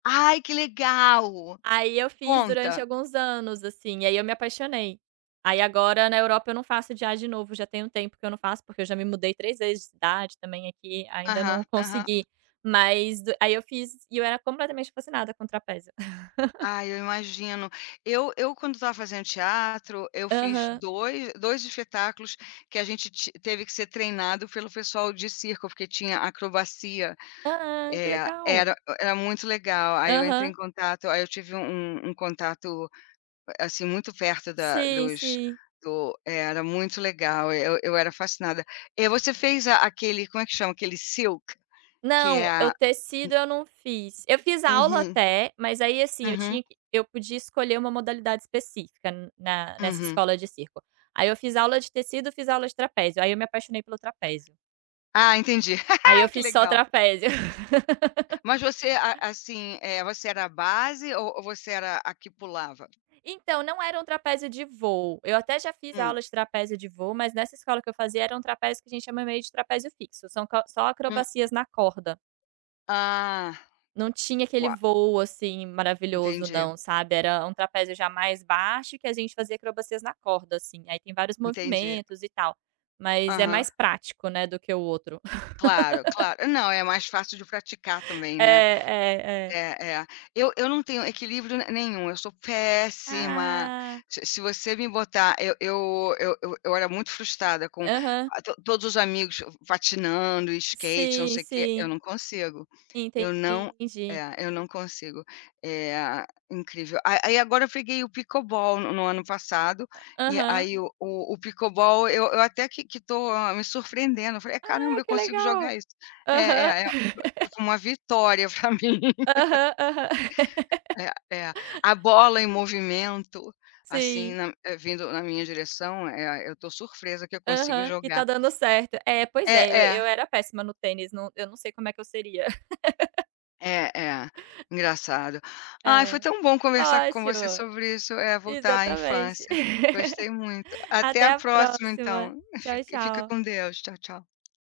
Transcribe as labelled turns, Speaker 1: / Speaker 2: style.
Speaker 1: Ai, que legal!
Speaker 2: Aí eu fiz durante
Speaker 1: Conta.
Speaker 2: alguns anos, assim. Aí eu me apaixonei. Aí, agora, na Europa, eu não faço já de novo, já tem um tempo que eu não faço, porque eu já me mudei 3 vezes de cidade também aqui, ainda
Speaker 1: Aham,
Speaker 2: não
Speaker 1: aham.
Speaker 2: consegui, mas do aí eu fiz e eu era completamente fascinada com trapézio.
Speaker 1: Ai, eu imagino. Eu eu, quando estava fazendo teatro, eu fiz
Speaker 2: Aham.
Speaker 1: 2- 2 espetáculos que a gente ti teve que ser treinado pelo pessoal de circo, porque tinha acrobacia.
Speaker 2: Ah, que
Speaker 1: Eh,
Speaker 2: legal!
Speaker 1: era era muito legal. Aí eu entrei em
Speaker 2: Aham.
Speaker 1: contato aí eu tive um um contato, assim, muito perto da
Speaker 2: Sim,
Speaker 1: dos
Speaker 2: sim.
Speaker 1: do era muito legal! Eu eu era fascinada. E você fez a aquele, como é que chama? Aquele silk, que
Speaker 2: Não,
Speaker 1: é
Speaker 2: o
Speaker 1: a
Speaker 2: tecido eu não fiz. Eu fiz
Speaker 1: u
Speaker 2: aula
Speaker 1: Uhum.
Speaker 2: até, mas aí, assim, eu
Speaker 1: Uhum.
Speaker 2: tinha q eu podia escolher uma modalidade específica n na nessa
Speaker 1: Uhum.
Speaker 2: escola de circo. Aí eu fiz aula de tecido, fiz aula de trapézio, aí eu me apaixonei pelo trapézio.
Speaker 1: Ah, entendi,
Speaker 2: Aí eu
Speaker 1: que
Speaker 2: fiz só
Speaker 1: legal!
Speaker 2: trapézio.
Speaker 1: Mas você, a assim, eh, você era a base ou ou você era a que pulava?
Speaker 2: Então, não era um trapézio de voo. Eu até já fiz
Speaker 1: Hum.
Speaker 2: aula de trapézio de voo. Mas nessa escola que eu fazia, era um trapézio que a gente chama ele de trapézio fixo, só são co só
Speaker 1: Hum.
Speaker 2: acrobacias na corda.
Speaker 1: Ah,
Speaker 2: Não tinha aquele
Speaker 1: uau
Speaker 2: voo, assim, maravilhoso
Speaker 1: Entendi.
Speaker 2: não, sabe. Era um trapézio já mais baixo que a gente fazia acrobacias na corda, assim. Aí tem vários
Speaker 1: Entendi.
Speaker 2: movimentos e tal, mas é
Speaker 1: Aham.
Speaker 2: mais prático, né, do que o outro.
Speaker 1: Claro, claro. Não, é mais fácil de praticar também,
Speaker 2: É,
Speaker 1: né.
Speaker 2: é, é.
Speaker 1: É, é. Eu eu não tenho equilíbrio ne nenhum. Eu sou péssima,
Speaker 2: Ah!
Speaker 1: se se você me botar eu eu eu eu eu era muito frustrada com
Speaker 2: Aham.
Speaker 1: a to todos os amigos f patinando, skate, não
Speaker 2: Sim,
Speaker 1: sei o quê, eu
Speaker 2: sim.
Speaker 1: não consigo, eu não
Speaker 2: Entendi.
Speaker 1: é, eu não consigo. Eh, incrível. A a aí, agora, eu peguei o pickleball no no ano passado, e
Speaker 2: Aham.
Speaker 1: aí o o pickleball eu eu até que que tô me surpreendendo. Falei: "Caramba,
Speaker 2: Ah,
Speaker 1: eu
Speaker 2: que
Speaker 1: consigo jogar
Speaker 2: legal!
Speaker 1: isso". É, é,
Speaker 2: Aham.
Speaker 1: é. F foi uma vitória pra mim.
Speaker 2: Aham, aham.
Speaker 1: É, é. A bola em movimento, assim,
Speaker 2: Sim.
Speaker 1: na eh, vindo na minha direção. Eh, eu tô surpresa que eu consigo
Speaker 2: Aham. Que tá
Speaker 1: jogar.
Speaker 2: dando certo. É, pois é,
Speaker 1: É,
Speaker 2: eu
Speaker 1: é.
Speaker 2: eu era péssima no tênis, no eu não sei como é que eu seria.
Speaker 1: É, é, engraçado. Ai, foi
Speaker 2: É,
Speaker 1: tão bom conversar com você
Speaker 2: ótimo.
Speaker 1: sobre isso. Eh, voltar à
Speaker 2: Exatamente.
Speaker 1: infância. Gostei muito. Até
Speaker 2: Até
Speaker 1: a
Speaker 2: a
Speaker 1: próxima,
Speaker 2: próxima.
Speaker 1: então.
Speaker 2: Tchau,
Speaker 1: Fi fica
Speaker 2: tchau.
Speaker 1: com Deus. Tchau, tchau.